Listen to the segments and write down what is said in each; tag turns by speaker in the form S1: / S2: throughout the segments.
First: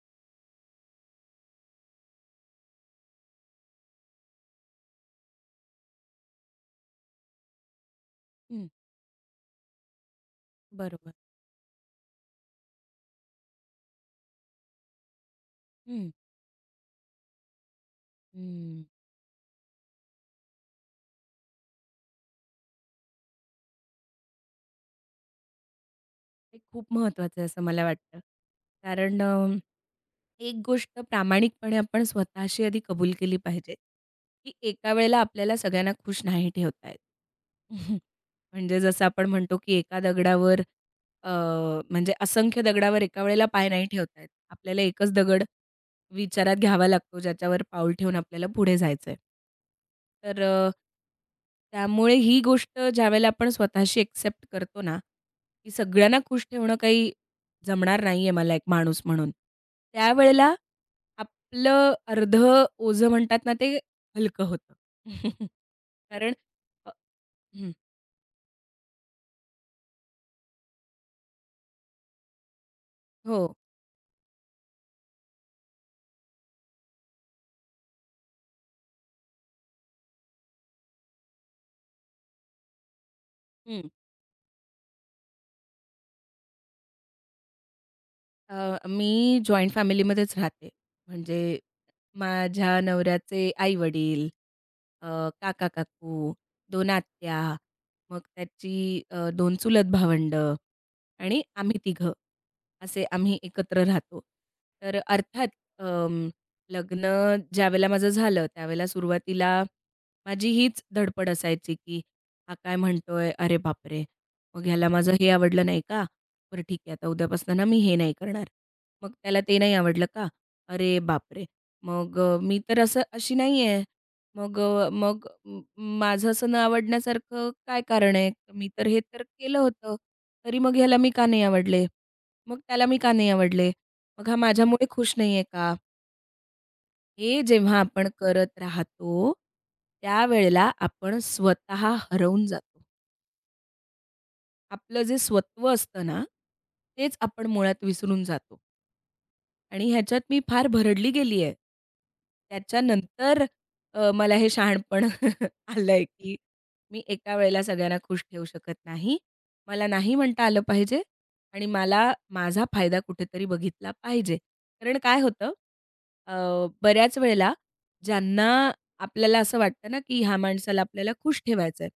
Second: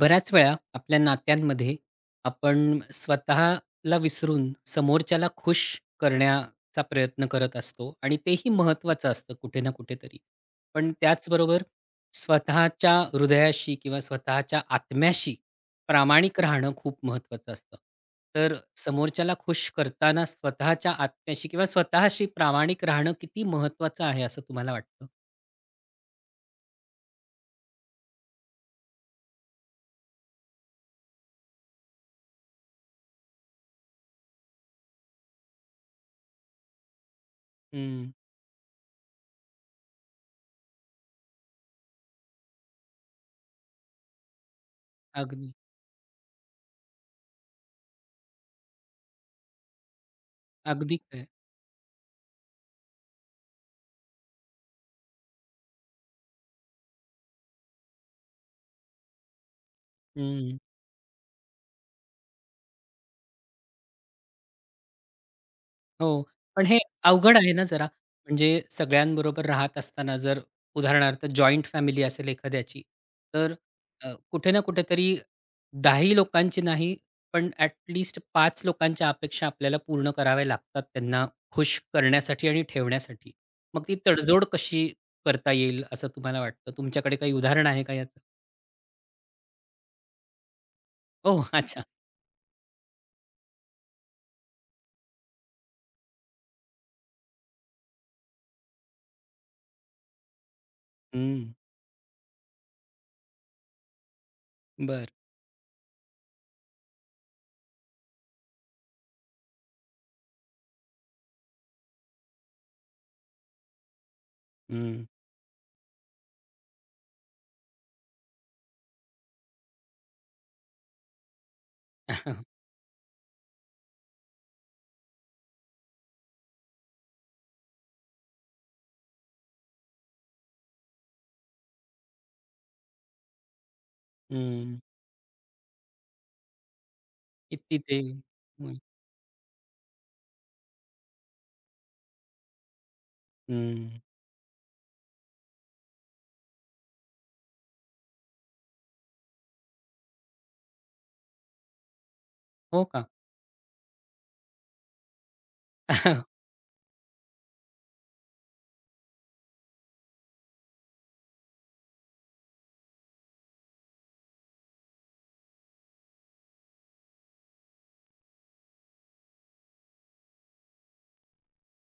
S1: बऱ्याच वेळा आपल्या नात्यांमध्ये आपण स्वतःला विसरून समोरच्याला खुश करण्याचा प्रयत्न करत असतो आणि तेही
S2: हं,
S1: महत्त्वाचं असतं कुठे ना कुठेतरी. पण
S2: बरोबर.
S1: त्याचबरोबर स्वतःच्या हृदयाशी किंवा स्वतःच्या आत्म्याशी
S2: हं,
S1: प्रामाणिक राहणं खूप महत्त्वाचं असतं. तर
S2: हं.
S1: समोरच्याला खुश करताना स्वतःच्या आत्म्याशी किंवा स्वतःशी प्रामाणिक राहणं किती महत्त्वाचं आहे असं तुम्हाला वाटतं?
S2: हे खूप महत्त्वाचं आहे असं मला वाटतं. कारण एक गोष्ट प्रामाणिकपणे आपण स्वतःशी आधी कबूल केली पाहिजे, की एका वेळेला आपल्याला सगळ्यांना खुश नाही ठेवता येत.
S1: हं.
S2: म्हणजे जसं आपण म्हणतो, की एका दगडावर अ, म्हणजे असंख्य दगडावर एका वेळेला पाय नाही ठेवता येत. आपल्याला एकच दगड
S1: अगदी.
S2: विचारात घ्यावा लागतो, ज्याच्यावर पाऊल ठेवून आपल्याला पुढे जायचं आहे. तर
S1: अगदी खरं.
S2: त्यामुळे ही गोष्ट ज्यावेळेला आपण स्वतःशी एक्सेप्ट करतो ना, की सगळ्यांना खुश ठेवणं काही जमणार नाही आहे मला एक माणूस म्हणून. त्यावेळेला आपलं अर्धं ओझं म्हणतात ना, ते हलकं होतं.
S1: हो.
S2: कारण
S1: पण हे
S2: अ,
S1: अवघड आहे ना
S2: हं,
S1: जरा. म्हणजे सगळ्यांबरोबर राहत असताना जर उदाहरणार्थ जॉइंट फॅमिली असेल एखाद्याची,
S2: हो.
S1: तर कुठे ना कुठेतरी 10ही लोकांची नाही, पण ॲट लीस्ट 5 लोकांच्या अपेक्षा आपल्याला पूर्ण कराव्या लागतात त्यांना खुश करण्यासाठी आणि ठेवण्यासाठी. मग
S2: हं.
S1: ती तडजोड कशी करता येईल असं तुम्हाला वाटतं? तुमच्याकडे काही उदाहरण आहे का याचं?
S2: अ, मी जॉइंट फॅमिलीमध्येच राहते.
S1: ओह!
S2: म्हणजे
S1: अच्छा.
S2: माझ्या नवऱ्याचे आई-वडील, काका-काकू, 2 आत्या, मग त्याची 2 चुलत भावंडं, आणि
S1: हं.
S2: आम्ही तिघं, असे आम्ही एकत्र राहतो. तर
S1: बरं.
S2: अर्थात अं, लग्न ज्यावेळेला माझं झालं, त्यावेळेला सुरुवातीला माझी हीच धडपड असायची, की हा काय म्हणतोय? अरे बापरे! मग ह्याला
S1: हं.
S2: माझं हे आवडलं नाही का? बरं ठीक आहे, आता उद्यापासून ना मी हे नाही करणार. मग त्याला ते नाही आवडलं का? अरे बापरे! मग मी तर असं अशी नाहीये. मग अ, मग म माझं असं न आवडण्यासारखं काय कारण आहे? मी तर हे तर केलं होतं. तरी मग ह्याला मी का नाही आवडले? मग त्याला मी का नाही आवडले? मग हा
S1: हं.
S2: माझ्यामुळे खुश नाही आहे का? हे जेव्हा
S1: किती ते.
S2: आपण करत
S1: हं.
S2: राहतो, त्यावेळेला आपण स्वतः हरवून जातो.
S1: हं.
S2: आपलं जे स्वत्व असतं ना, तेच आपण मुळात विसरून जातो. आणि ह्याच्यात मी फार भरडली गेली आहे.
S1: हो का?
S2: त्याच्यानंतर मला हे शहाणपण आलंय, की मी एका वेळेला सगळ्यांना खुश ठेवू शकत नाही. मला नाही म्हणता आलं पाहिजे आणि मला माझा फायदा कुठेतरी बघितला पाहिजे. कारण काय होतं, अ, बऱ्याच वेळेला ज्यांना आपल्याला असं वाटतं ना, की ह्या माणसाला आपल्याला खुश ठेवायचं आहे.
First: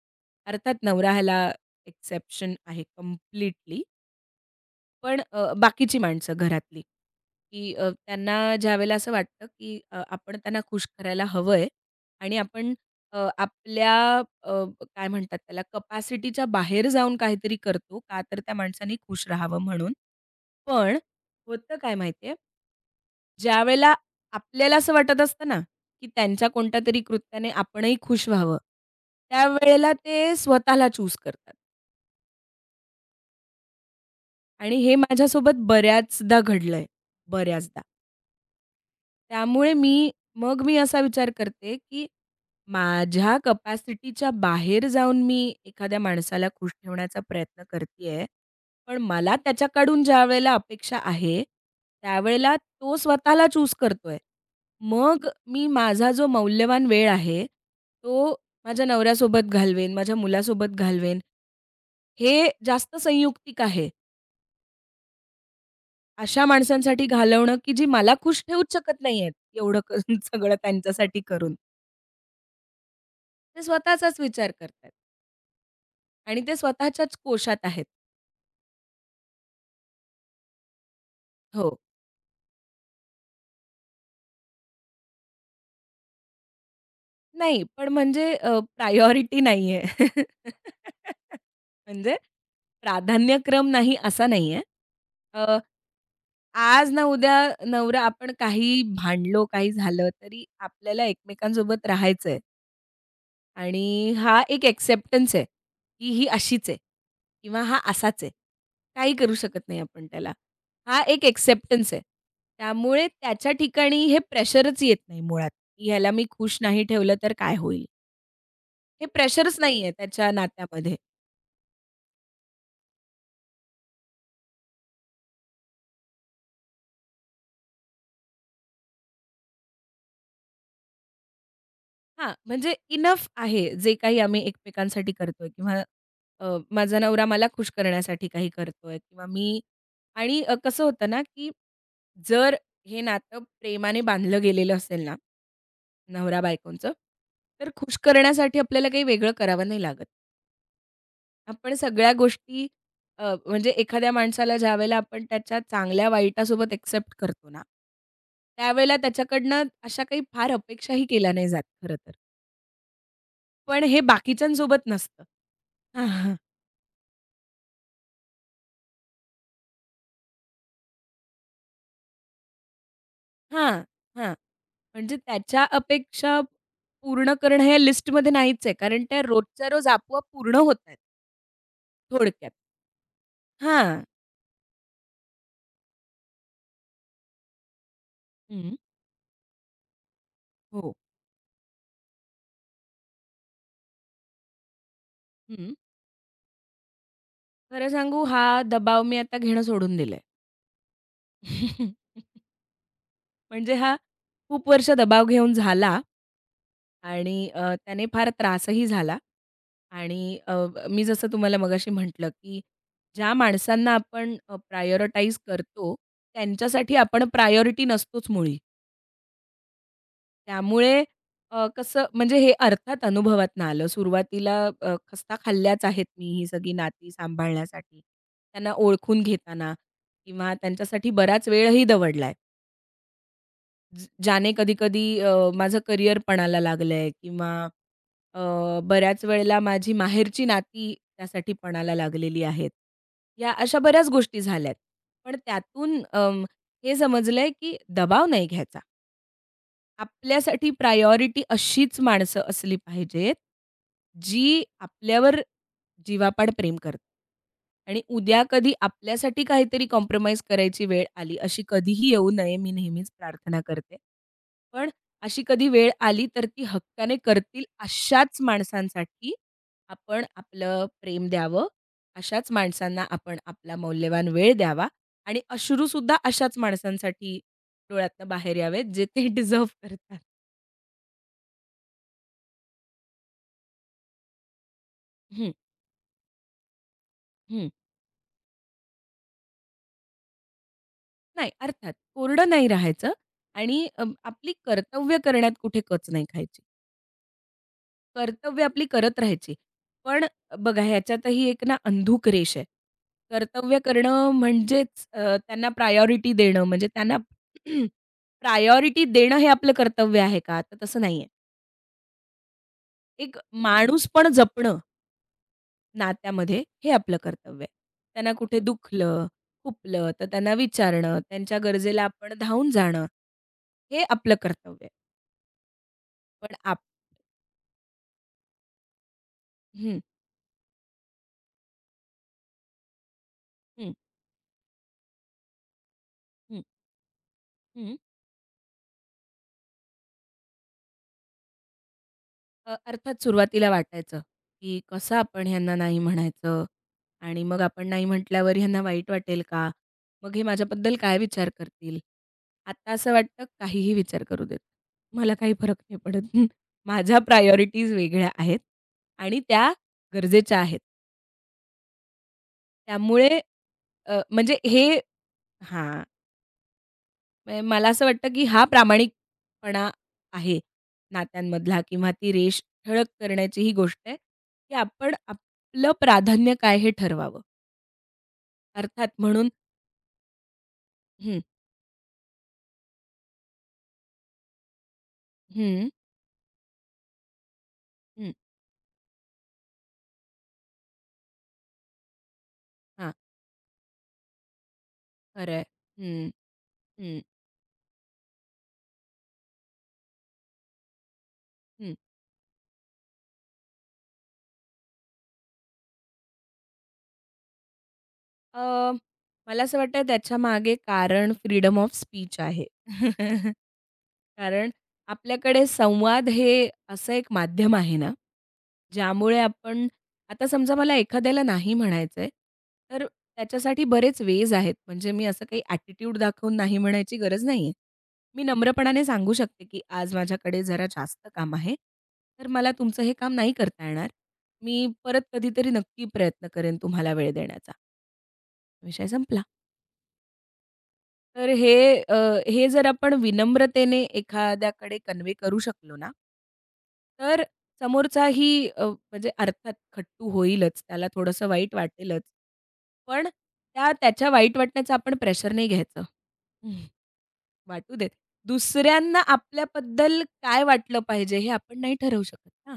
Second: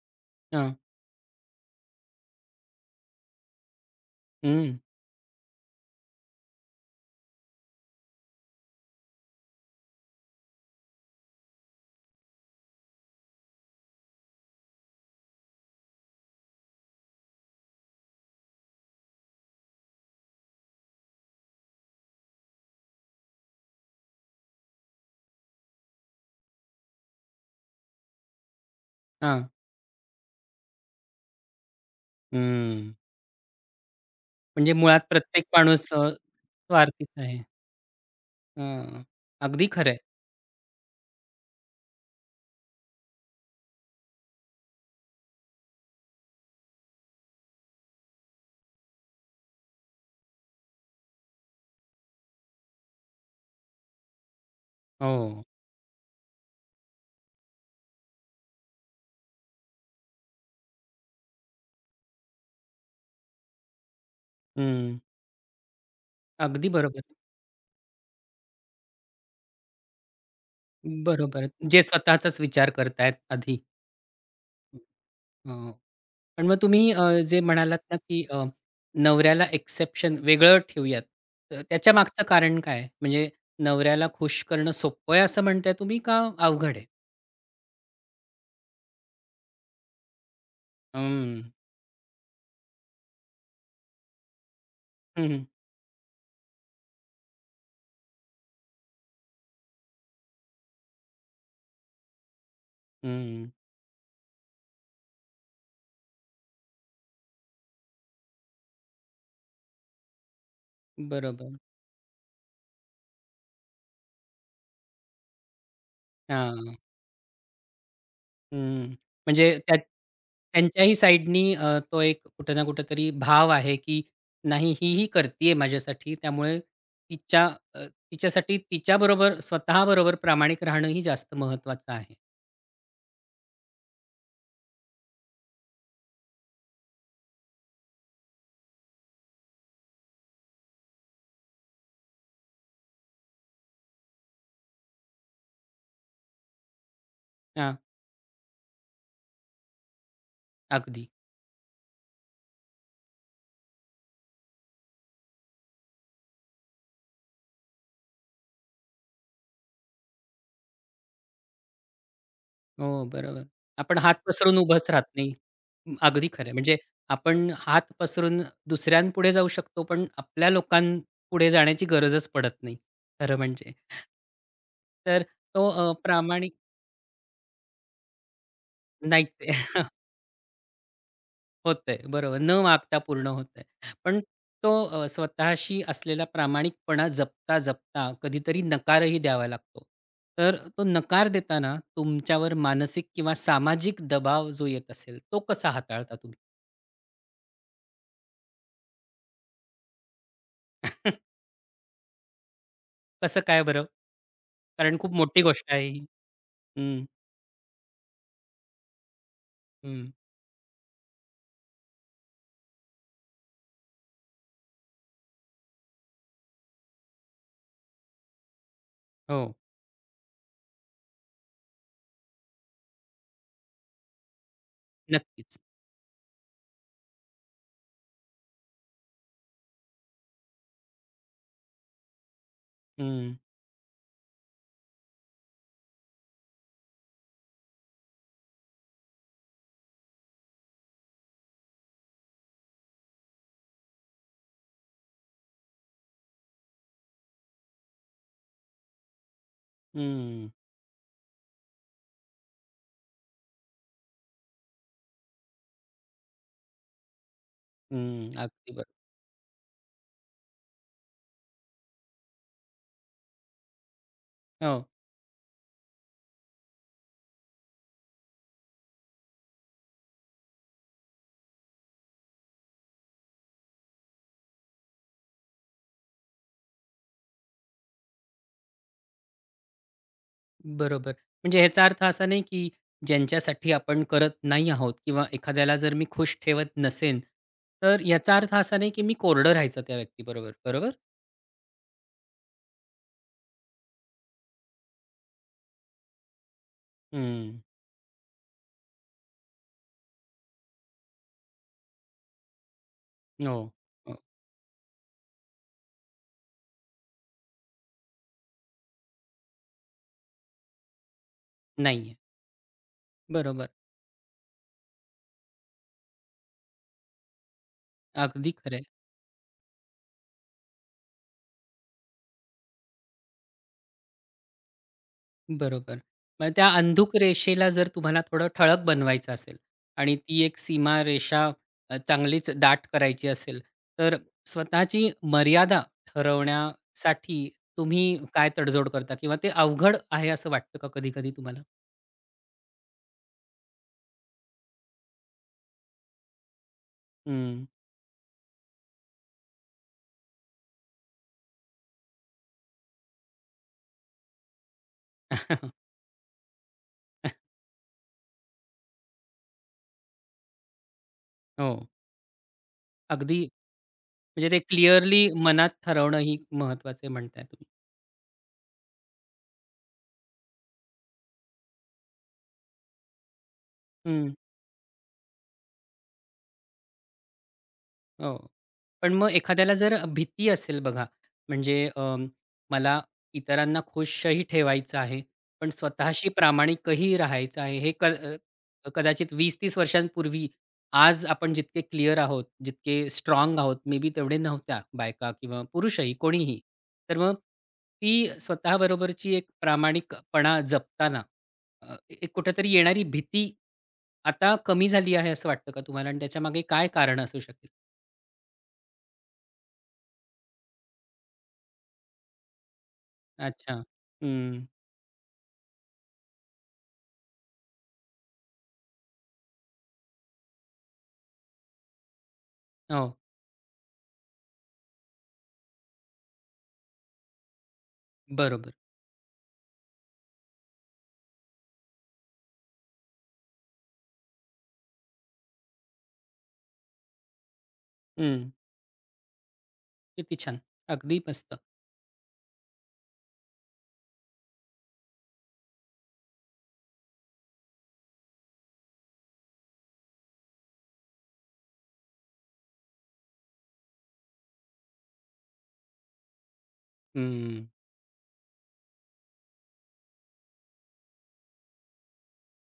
S2: अर्थात
S1: हां.
S2: नवरा ह्याला एक्सेप्शन आहे कंप्लीटली.
S1: हं.
S2: पण बाकीची माणसं घरातली, की त्यांना ज्यावेळेला असं वाटतं, की आपण त्यांना खुश करायला हवंय आणि आपण आपल्या अ, काय म्हणतात त्याला कपॅसिटीच्या बाहेर जाऊन काहीतरी करतो का तर त्या माणसाने खुश राहावं म्हणून. पण होतं काय माहिती ज्यावेळेला आपल्याला असं वाटत असतं ना, की त्यांच्या कोणत्यातरी कृत्याने आपणही खुश व्हावं,
S1: हां.
S2: त्यावेळेला ते स्वतःला चूज करतात
S1: हं. म्हणजे
S2: आणि हे
S1: मुळात प्रत्येक
S2: माझ्यासोबत
S1: माणूस
S2: बऱ्याचदा घडलंय,
S1: स्वार्थीच आहे.
S2: बऱ्याचदा.
S1: हां. अगदी
S2: त्यामुळे
S1: खरं आहे.
S2: मी असा विचार करते, की माझ्या कपॅसिटीच्या बाहेर जाऊन मी एखाद्या माणसाला खुश ठेवण्याचा प्रयत्न करतीये. पण मला त्याच्याकडून ज्यावेळेला अपेक्षा आहे, त्यावेळेला तो स्वतःला चूज करतोय. मग
S1: हो.
S2: मी माझा जो मौल्यवान वेळ आहे, तो माझ्या नवऱ्यासोबत घालवेन, माझ्या मुलासोबत घालवेन. हे जास्त संयुक्तिक आहे.
S1: हं.
S2: अशा
S1: अगदी बरोबर.
S2: माणसांसाठी घालवणं, की जी मला खुश ठेवूच शकत नाहीयेत, एवढं करून सगळं त्यांच्यासाठी
S1: बरोबर.
S2: करून.
S1: जे स्वतःचाच विचार करतायत आधी.
S2: ते स्वतःचाच विचार करतायत
S1: हो.
S2: आणि
S1: पण
S2: ते
S1: मग तुम्ही
S2: स्वतःच्याच
S1: जे
S2: कोशात
S1: म्हणालात
S2: आहेत.
S1: ना, की नवऱ्याला एक्सेप्शन वेगळं ठेवूयात. तर
S2: हो.
S1: त्याच्या मागचं कारण काय आहे? म्हणजे नवऱ्याला खुश करणं सोपं आहे असं म्हणताय तुम्ही का अवघड आहे?
S2: नाही, पण म्हणजे प्रायोरिटी नाहीये.
S1: हं.
S2: म्हणजे प्राधान्यक्रम नाही असा नाहीये.
S1: हं,
S2: अ,
S1: हं.
S2: आज ना उद्या नवरा आपण काही भांडलो, काही झालं, तरी आपल्याला एकमेकांसोबत राहायचंय.
S1: हं.
S2: आणि हा एक एक्सेप्टन्स आहे, की ही अशीच आहे किंवा हा असाच आहे. काही करू शकत नाही आपण त्याला. हा एक
S1: बरोबर.
S2: एक्सेप्टन्स आहे. त्यामुळे त्याच्या ठिकाणी हे प्रेशरच येत नाही मुळात, की ह्याला मी खुश
S1: हां.
S2: नाही ठेवलं तर काय होईल?
S1: हं,
S2: हे
S1: म्हणजे
S2: प्रेशरच
S1: त्या
S2: नाही आहे त्याच्या नात्यामध्ये.
S1: त्यांच्याही साइडनी तो एक कुठे ना कुठेतरी भाव आहे, की नाही ही ही करतीये माझ्यासाठी त्यामुळे तिच्या अ, तिच्यासाठी तिच्याबरोबर स्वतःबरोबर प्रामाणिक राहणंही जास्त महत्त्वाचं आहे.
S2: हां, म्हणजे इनफ आहे जे काही आम्ही एकमेकांसाठी करतोय किंवा अ, माझा नवरा मला खुश करण्यासाठी काही करतोय किंवा मी आणि कसं होतं ना, की जर हे नातं प्रेमाने बांधलं गेलेलं असेल ना, नवरा-बायकोंचं, तर
S1: हां,
S2: खुश करण्यासाठी आपल्याला काही वेगळं करावं नाही लागत.
S1: अगदी.
S2: आपण सगळ्या गोष्टी म्हणजे एखाद्या माणसाला ज्यावेळेला आपण त्याच्या चांगल्या वाईटासोबत एक्सेप्ट करतो ना, त्यावेळेला त्याच्याकडनं अशा काही फार अपेक्षाही केल्या नाही जात खरं तर.
S1: हो, बरोबर.
S2: पण
S1: आपण
S2: हे
S1: हात पसरून
S2: बाकीच्यांसोबत
S1: उभंच राहत
S2: नसतं.
S1: नाही. म,
S2: हां,
S1: अगदी
S2: हां.
S1: खरं म्हणजे आपण हात पसरून दुसऱ्यांपुढे जाऊ शकतो, पण आपल्या लोकांपुढे जाण्याची गरजच पडत नाही, खरं म्हणजे.
S2: हां, हां. म्हणजे
S1: तर
S2: त्याच्या
S1: तो
S2: अपेक्षा
S1: प्रामाणिक
S2: पूर्ण करणं ह्या लिस्टमध्ये नाहीच आहे. कारण त्या
S1: नाहीच आहे.
S2: रोजच्या रोज आपोआप पूर्ण होतायेत
S1: होतंय, बरोबर.
S2: थोडक्यात.
S1: न मागता पूर्ण होतंय.
S2: हां.
S1: पण तो स्वतःशी असलेला प्रामाणिकपणा जपता, जपता कधीतरी
S2: हं.
S1: नकारही द्यावा लागतो. तर तो
S2: हो.
S1: नकार देताना तुमच्यावर मानसिक किंवा सामाजिक दबाव जो येत असेल, तो कसा
S2: हं.
S1: हाताळता तुम्ही?
S2: खरं सांगू हा दबाव मी आता घेणं सोडून दिलंय.
S1: कसं काय
S2: म्हणजे
S1: बरं?
S2: हा खूप वर्ष
S1: कारण खूप
S2: दबाव
S1: मोठी
S2: घेऊन
S1: गोष्ट आहे
S2: झाला
S1: ही. हं,
S2: आणि त्याने फार त्रासही झाला
S1: हं.
S2: आणि मी जसं तुम्हाला मगाशी म्हटलं, की ज्या माणसांना आपण प्रायोरिटाईज करतो, त्यांच्यासाठी आपण प्रायोरिटी नसतोच मुळी.
S1: हो,
S2: त्यामुळे कसं म्हणजे हे अर्थात अनुभवातून आलं. सुरुवातीला खस्ता
S1: नक्कीच.
S2: खाल्ल्याच आहेत मी ही सगळी नाती सांभाळण्यासाठी. त्यांना ओळखून घेताना किंवा त्यांच्यासाठी बराच वेळही दवडलाय.
S1: हं,
S2: ज्याने कधी-कधी माझं करिअर पणाला लागलंय किंवा अ, बऱ्याच वेळेला माझी माहेरची नाती त्यासाठी पणाला लागलेली आहेत. या अशा बऱ्याच गोष्टी झाल्यात. पण त्यातून हे समजलंय की दबाव नाही घ्यायचा.
S1: हं,
S2: आपल्यासाठी प्रायोरिटी अशीच माणसं असली पाहिजेत, जी आपल्यावर जीवापाड प्रेम करतात आणि
S1: हं.
S2: उद्या कधी
S1: अगदी बरोबर.
S2: आपल्यासाठी काहीतरी कॉम्प्रोमाईज करायची वेळ आली, अशी कधीही येऊ नये, मी नेहमीच प्रार्थना करते.
S1: हो.
S2: पण अशी कधी वेळ आली, तर ती हक्काने करतील अशाच माणसांसाठी आपण आपलं प्रेम द्यावं. अशाच माणसांना आपण आपला मौल्यवान वेळ द्यावा आणि अश्रूसुद्धा अशाच माणसांसाठी डोळ्यातनं बाहेर यावेत, जे ते डिझर्व्ह करतात.
S1: बरोबर. म्हणजे ह्याचा अर्थ असा नाही, की ज्यांच्यासाठी आपण करत नाही आहोत किंवा
S2: हं,
S1: एखाद्याला जर मी खुश ठेवत नसेन,
S2: हं.
S1: तर याचा अर्थ असा नाही, की मी कोरडं राहायचं त्या व्यक्तीबरोबर. बरोबर?
S2: नाही अर्थात कोरडं नाही राहायचं आणि आपली कर्तव्य करण्यात कुठे कच नाही खायची.
S1: हं.
S2: कर्तव्य आपली करत राहायची. पण बघा ह्याच्यातही एक ना अंधूक रेष आहे.
S1: हो.
S2: कर्तव्य
S1: हो.
S2: करणं म्हणजेच त्यांना प्रायोरिटी देणं म्हणजे त्यांना प्रायोरिटी देणं हे आपलं कर्तव्य आहे का? तर तसं नाहीये.
S1: नाहीये.
S2: एक
S1: बरोबर.
S2: माणूस पण जपणं नात्यामध्ये हे आपलं कर्तव्य आहे. त्यांना
S1: अगदी
S2: कुठे
S1: खरं.
S2: दुखलं, खुपलं तर त्यांना विचारणं, त्यांच्या गरजेला आपण धावून जाणं, हे आपलं कर्तव्य आहे.
S1: बरोबर. मग
S2: पण
S1: त्या अंधुक रेषेला जर तुम्हाला थोडं ठळक बनवायचं असेल
S2: हं,
S1: आणि ती एक सीमारेषा चांगलीच दाट करायची असेल,
S2: हं,
S1: तर स्वतःची मर्यादा
S2: हं,
S1: ठरवण्यासाठी
S2: हं.
S1: तुम्ही काय तडजोड करता? किंवा ते अवघड आहे असं वाटतं का कधी-कधी तुम्हाला?
S2: अर्थात सुरुवातीला वाटायचं, की कसं आपण ह्यांना नाही म्हणायचं आणि मग
S1: हं.
S2: आपण नाही म्हटल्यावर ह्यांना वाईट वाटेल का? मग हे माझ्याबद्दल काय विचार करतील? आता असं वाटतं काहीही विचार करू देत. मला काही फरक नाही पडत. माझ्या प्रायोरिटीज वेगळ्या आहेत आणि त्या गरजेच्या आहेत.
S1: हो.
S2: त्यामुळे
S1: अगदी. म्हणजे
S2: म्हणजे
S1: ते
S2: हे
S1: क्लिअरली मनात
S2: हां,
S1: ठरवणं ही महत्वाचं म्हणताय
S2: म्हणजे
S1: तुम्ही.
S2: मला असं वाटतं, की हा प्रामाणिकपणा आहे नात्यांमधला किंवा ती रेष ठळक करण्याची ही गोष्ट आहे, की आपण आपलं प्राधान्य काय हे ठरवावं.
S1: हो.
S2: अर्थात
S1: पण मग
S2: म्हणून
S1: एखाद्याला जर भीती असेल बघा,
S2: हं,
S1: म्हणजे मला इतरांना खुशही ठेवायचं आहे, पण
S2: हं,
S1: स्वतःशी प्रामाणिकही राहायचं आहे.
S2: हं,
S1: कदाचित 20-30 वर्षांपूर्वी आज आपण जितके क्लिअर आहोत, जितके
S2: हां,
S1: स्ट्रॉंग आहोत, मे बी तेवढे नव्हत्या बायका
S2: खरं
S1: किंवा
S2: आहे.
S1: पुरुषही
S2: हं,
S1: कोणीही. तर
S2: हं,
S1: मग ती स्वतःबरोबरची एक प्रामाणिकपणा जपताना अ,
S2: हं.
S1: एक कुठेतरी येणारी भीती आता कमी झाली आहे असं वाटतं का तुम्हाला? आणि त्याच्यामागे काय कारण असू शकेल?
S2: अ, मला असं वाटतं त्याच्या मागे कारण फ्रीडम ऑफ स्पीच आहे.
S1: अच्छा. हं.
S2: कारण आपल्याकडे संवाद हे असं एक माध्यम आहे ना, ज्यामुळे आपण आता समजा मला एखाद्याला नाही म्हणायचंय, तर
S1: हो.
S2: त्याच्यासाठी बरेच वेज आहेत. म्हणजे मी असं काही ॲटिट्यूड दाखवून नाही म्हणायची गरज नाहीये. मी
S1: बरोबर.
S2: नम्रपणाने सांगू शकते, की आज माझ्याकडे जरा जास्त काम आहे, तर मला तुमचं हे काम नाही करता येणार. मी परत कधीतरी नक्की प्रयत्न करेन तुम्हाला वेळ देण्याचा.
S1: हं.
S2: विषय संपला.
S1: किती छान. अगदी
S2: तर
S1: मस्त.
S2: हे अ, हे जर आपण विनम्रतेने एखाद्याकडे कन्वे करू शकलो ना, तर समोरचाही म्हणजे अर्थात खट्टू होईलच, त्याला थोडंसं वाईट वाटेलच. पण त्या त्याच्या वाईट वाटण्याचं आपण प्रेशर नाही घ्यायचं. हं,
S1: हं.
S2: वाटू देत. दुसऱ्यांना आपल्याबद्दल काय वाटलं पाहिजे हे आपण नाही ठरवू शकत ना.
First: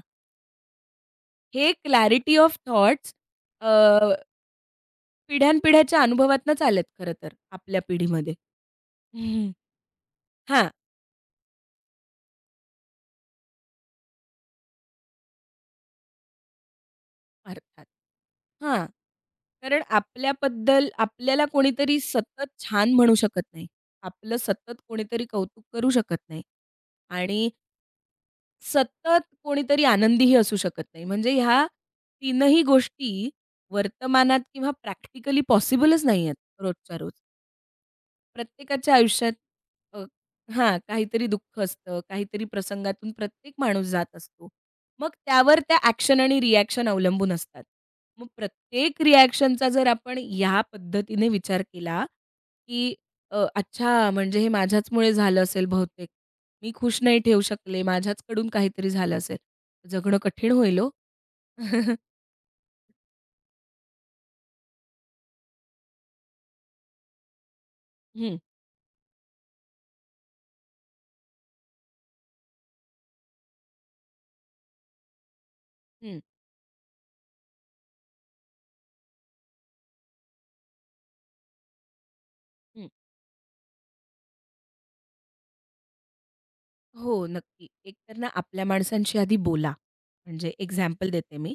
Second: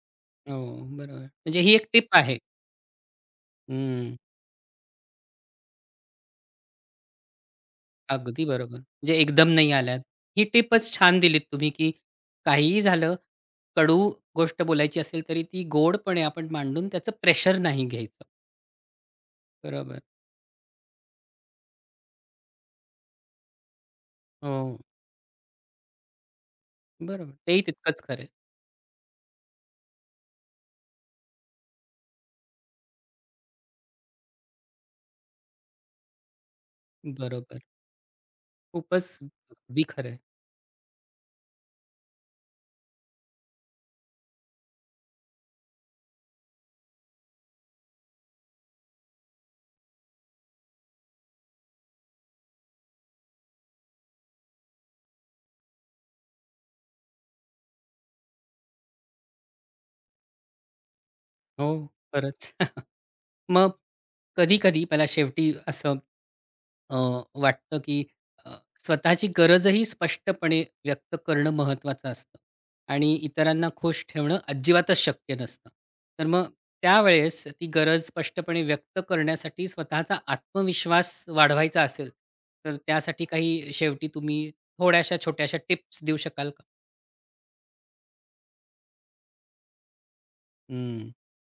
S1: हो, बरोबर. म्हणजे
S2: हे
S1: ही एक टिप
S2: क्लॅरिटी
S1: आहे.
S2: ऑफ थॉट्स
S1: हं.
S2: पिढ्यानपिढ्याच्या अनुभवातनंच आलेत खरं तर आपल्या पिढीमध्ये.
S1: अगदी बरोबर. म्हणजे एकदम नाही आल्यात. ही
S2: हां,
S1: टिपच छान दिलीत तुम्ही, की काहीही झालं, कडू गोष्ट बोलायची असेल तरी ती गोडपणे आपण मांडून त्याचं प्रेशर
S2: अर्थात.
S1: नाही घ्यायचं.
S2: हां. कारण
S1: बरोबर.
S2: आपल्याबद्दल आपल्याला कोणीतरी सतत छान म्हणू शकत नाही. आपलं सतत
S1: हो.
S2: कोणीतरी कौतुक करू शकत नाही
S1: बरोबर.
S2: आणि
S1: तेही तितकंच खरं आहे.
S2: सतत कोणीतरी आनंदीही असू शकत नाही. म्हणजे ह्या तीनही गोष्टी वर्तमानात किंवा प्रॅक्टिकली पॉसिबलच नाहीयेत रोजच्या रोज.
S1: बरोबर.
S2: प्रत्येकाच्या
S1: खूपच
S2: आयुष्यात
S1: अगदी
S2: अ,
S1: खरं.
S2: हां, काहीतरी दुःख असतं, काहीतरी प्रसंगातून प्रत्येक माणूस जात असतो. मग त्यावर त्या ॲक्शन आणि रिॲक्शन अवलंबून असतात. मग प्रत्येक रिॲक्शनचा जर आपण ह्या पद्धतीने विचार केला, की अच्छा म्हणजे हे माझ्याचमुळे झालं असेल बहुतेक. मी खुश नाही ठेवू शकले, माझ्याचकडून काहीतरी झालं असेल. जगणं कठीण होईल हो.
S1: हो, खरंच. मग कधी-कधी मला शेवटी असं अ, वाटतं की
S2: हं,
S1: अ, स्वतःची गरजही स्पष्टपणे व्यक्त करणं महत्त्वाचं असतं आणि इतरांना खुश ठेवणं अजिबातच शक्य नसतं.
S2: हं,
S1: तर मग त्यावेळेस ती गरज स्पष्टपणे व्यक्त करण्यासाठी स्वतःचा आत्मविश्वास वाढवायचा असेल, तर
S2: हं.
S1: त्यासाठी काही शेवटी तुम्ही थोड्याशा छोट्याशा टिप्स देऊ शकाल का?
S2: हो, नक्की. एकतर ना आपल्या माणसांशी आधी बोला. म्हणजे एक्झाम्पल
S1: "हं,
S2: देते मी,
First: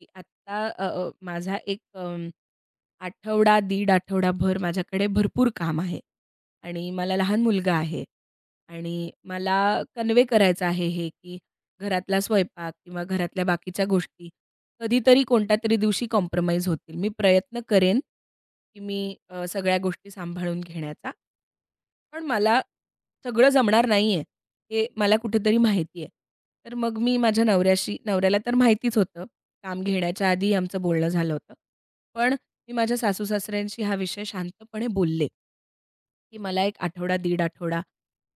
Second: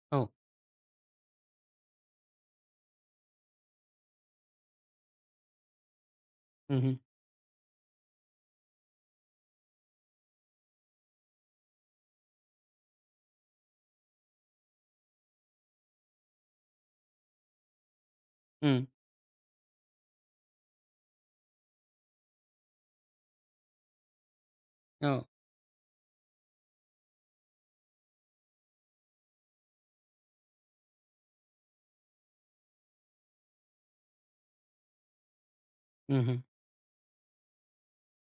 S2: की
S1: हो.
S2: आत्ता अ, अ, माझा एक आठवडा, दीड आठवडाभर माझ्याकडे भरपूर काम आहे
S1: हं,
S2: आणि
S1: हं.
S2: मला लहान मुलगा आहे आणि मला कन्वे करायचं आहे हे, की घरातला स्वयंपाक किंवा घरातल्या बाकीच्या गोष्टी कधीतरी कोणत्यातरी दिवशी कॉम्प्रोमाईज होतील. मी प्रयत्न करेन की मी सगळ्या गोष्टी सांभाळून घेण्याचा. पण मला सगळं जमणार नाहीये, हे मला
S1: हो.
S2: कुठेतरी माहिती आहे. तर मग मी माझ्या नवऱ्याला तर माहितीच होतं. काम घेण्याच्या आधी आमचं बोलणं झालं होतं. पण मी माझ्या सासू-सासऱ्यांशी हा विषय शांतपणे बोलले.
S1: हं,
S2: की
S1: हं.
S2: मला एक आठवडा, दीड आठवडा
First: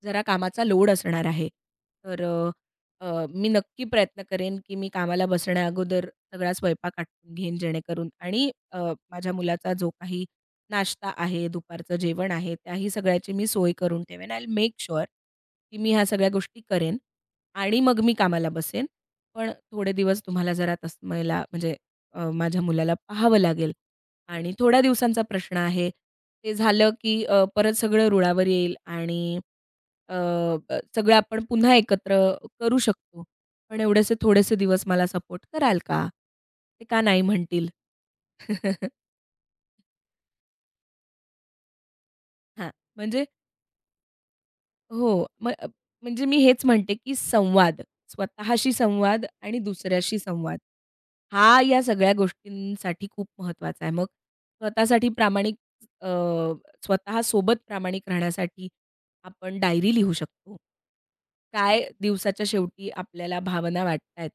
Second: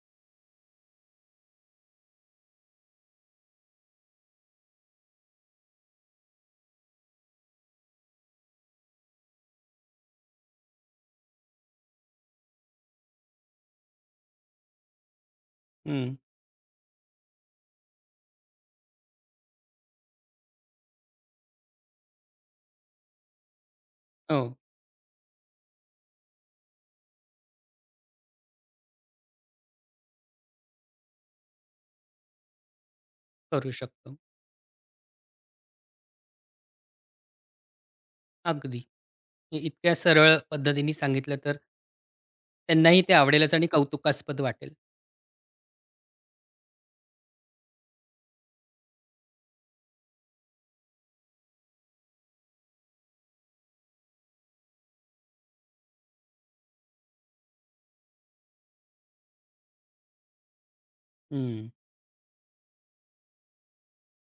S2: जरा कामाचा लोड असणार आहे. तर अ, अ, मी नक्की प्रयत्न करेन, की मी कामाला बसण्याअगोदर सगळा स्वयंपाक आटपून घेईन जेणेकरून आणि माझ्या मुलाचा जो काही नाश्ता आहे, दुपारचं जेवण आहे, त्याही सगळ्याची मी सोय करून ठेवेन. आय विल मेक शुअर की मी ह्या सगळ्या गोष्टी करेन आणि मग मी कामाला बसेन. पण थोडे दिवस तुम्हाला जरा तस्मयला म्हणजे माझ्या मुलाला पाहावं लागेल आणि
S1: हो.
S2: थोड्या दिवसांचा प्रश्न आहे. ते झालं की परत सगळं रुळावर येईल आणि अ, अ, सगळं आपण पुन्हा एकत्र करू शकतो.
S1: करू
S2: पण एवढेसे
S1: शकतो."
S2: थोडेसे दिवस मला सपोर्ट कराल का? ते का नाही म्हणतील?
S1: अगदी. हे इतक्या सरळ पद्धतीने सांगितलं तर
S2: हां,
S1: त्यांनाही ते
S2: म्हणजे
S1: आवडेलच आणि कौतुकास्पद वाटेल.
S2: हो. मग म्हणजे मी हेच म्हणते, की संवाद, स्वतःशी संवाद आणि दुसऱ्याशी संवाद. हा या सगळ्या गोष्टींसाठी खूप महत्त्वाचा आहे. मग स्वतःसाठी प्रामाणिक अ, स्वतःसोबत प्रामाणिक राहण्यासाठी आपण डायरी लिहू शकतो.
S1: हं,
S2: काय दिवसाच्या शेवटी आपल्याला भावना वाटतायत,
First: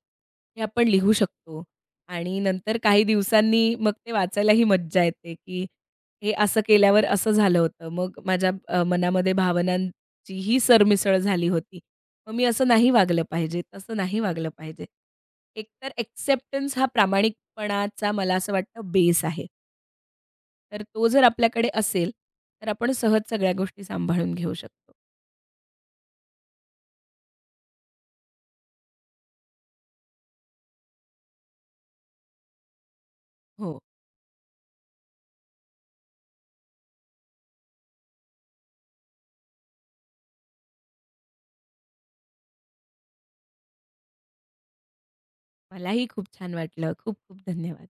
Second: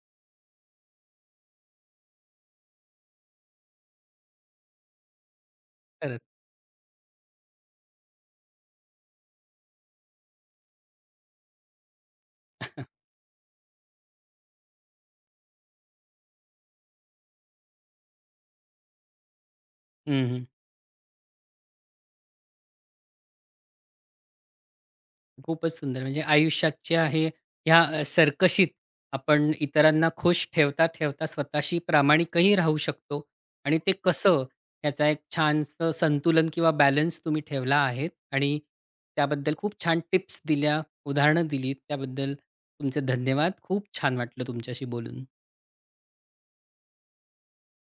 S2: हे आपण लिहू शकतो आणि नंतर काही दिवसांनी मग ते वाचायलाही मज्जा येते, की
S1: खरंच.
S2: हे असं केल्यावर असं झालं होतं. मग माझ्या मनामध्ये भावनां ची ही सरमिसळ झाली होती. मग मी असं नाही वागलं पाहिजे, तसं नाही वागलं पाहिजे. एकतर एक्सेप्टन्स हा प्रामाणिकपणाचा मला असं वाटतं बेस आहे.
S1: हं, हं.
S2: तर तो जर आपल्याकडे असेल, तर आपण सहज सगळ्या गोष्टी सांभाळून घेऊ शकतो.
S1: खूपच सुंदर. म्हणजे आयुष्याच्या हे ह्या सरकशीत आपण इतरांना खुश ठेवता-ठेवता स्वतःशी प्रामाणिकही राहू शकतो आणि
S2: हो,
S1: ते कसं याचा एक छानसं संतुलन किंवा बॅलन्स तुम्ही ठेवला आहे आणि त्याबद्दल खूप छान टिप्स दिल्या, उदाहरणं दिलीत. त्याबद्दल तुमचे धन्यवाद. खूप छान वाटलं तुमच्याशी बोलून.
S2: मलाही खूप छान वाटलं. खूप खूप धन्यवाद.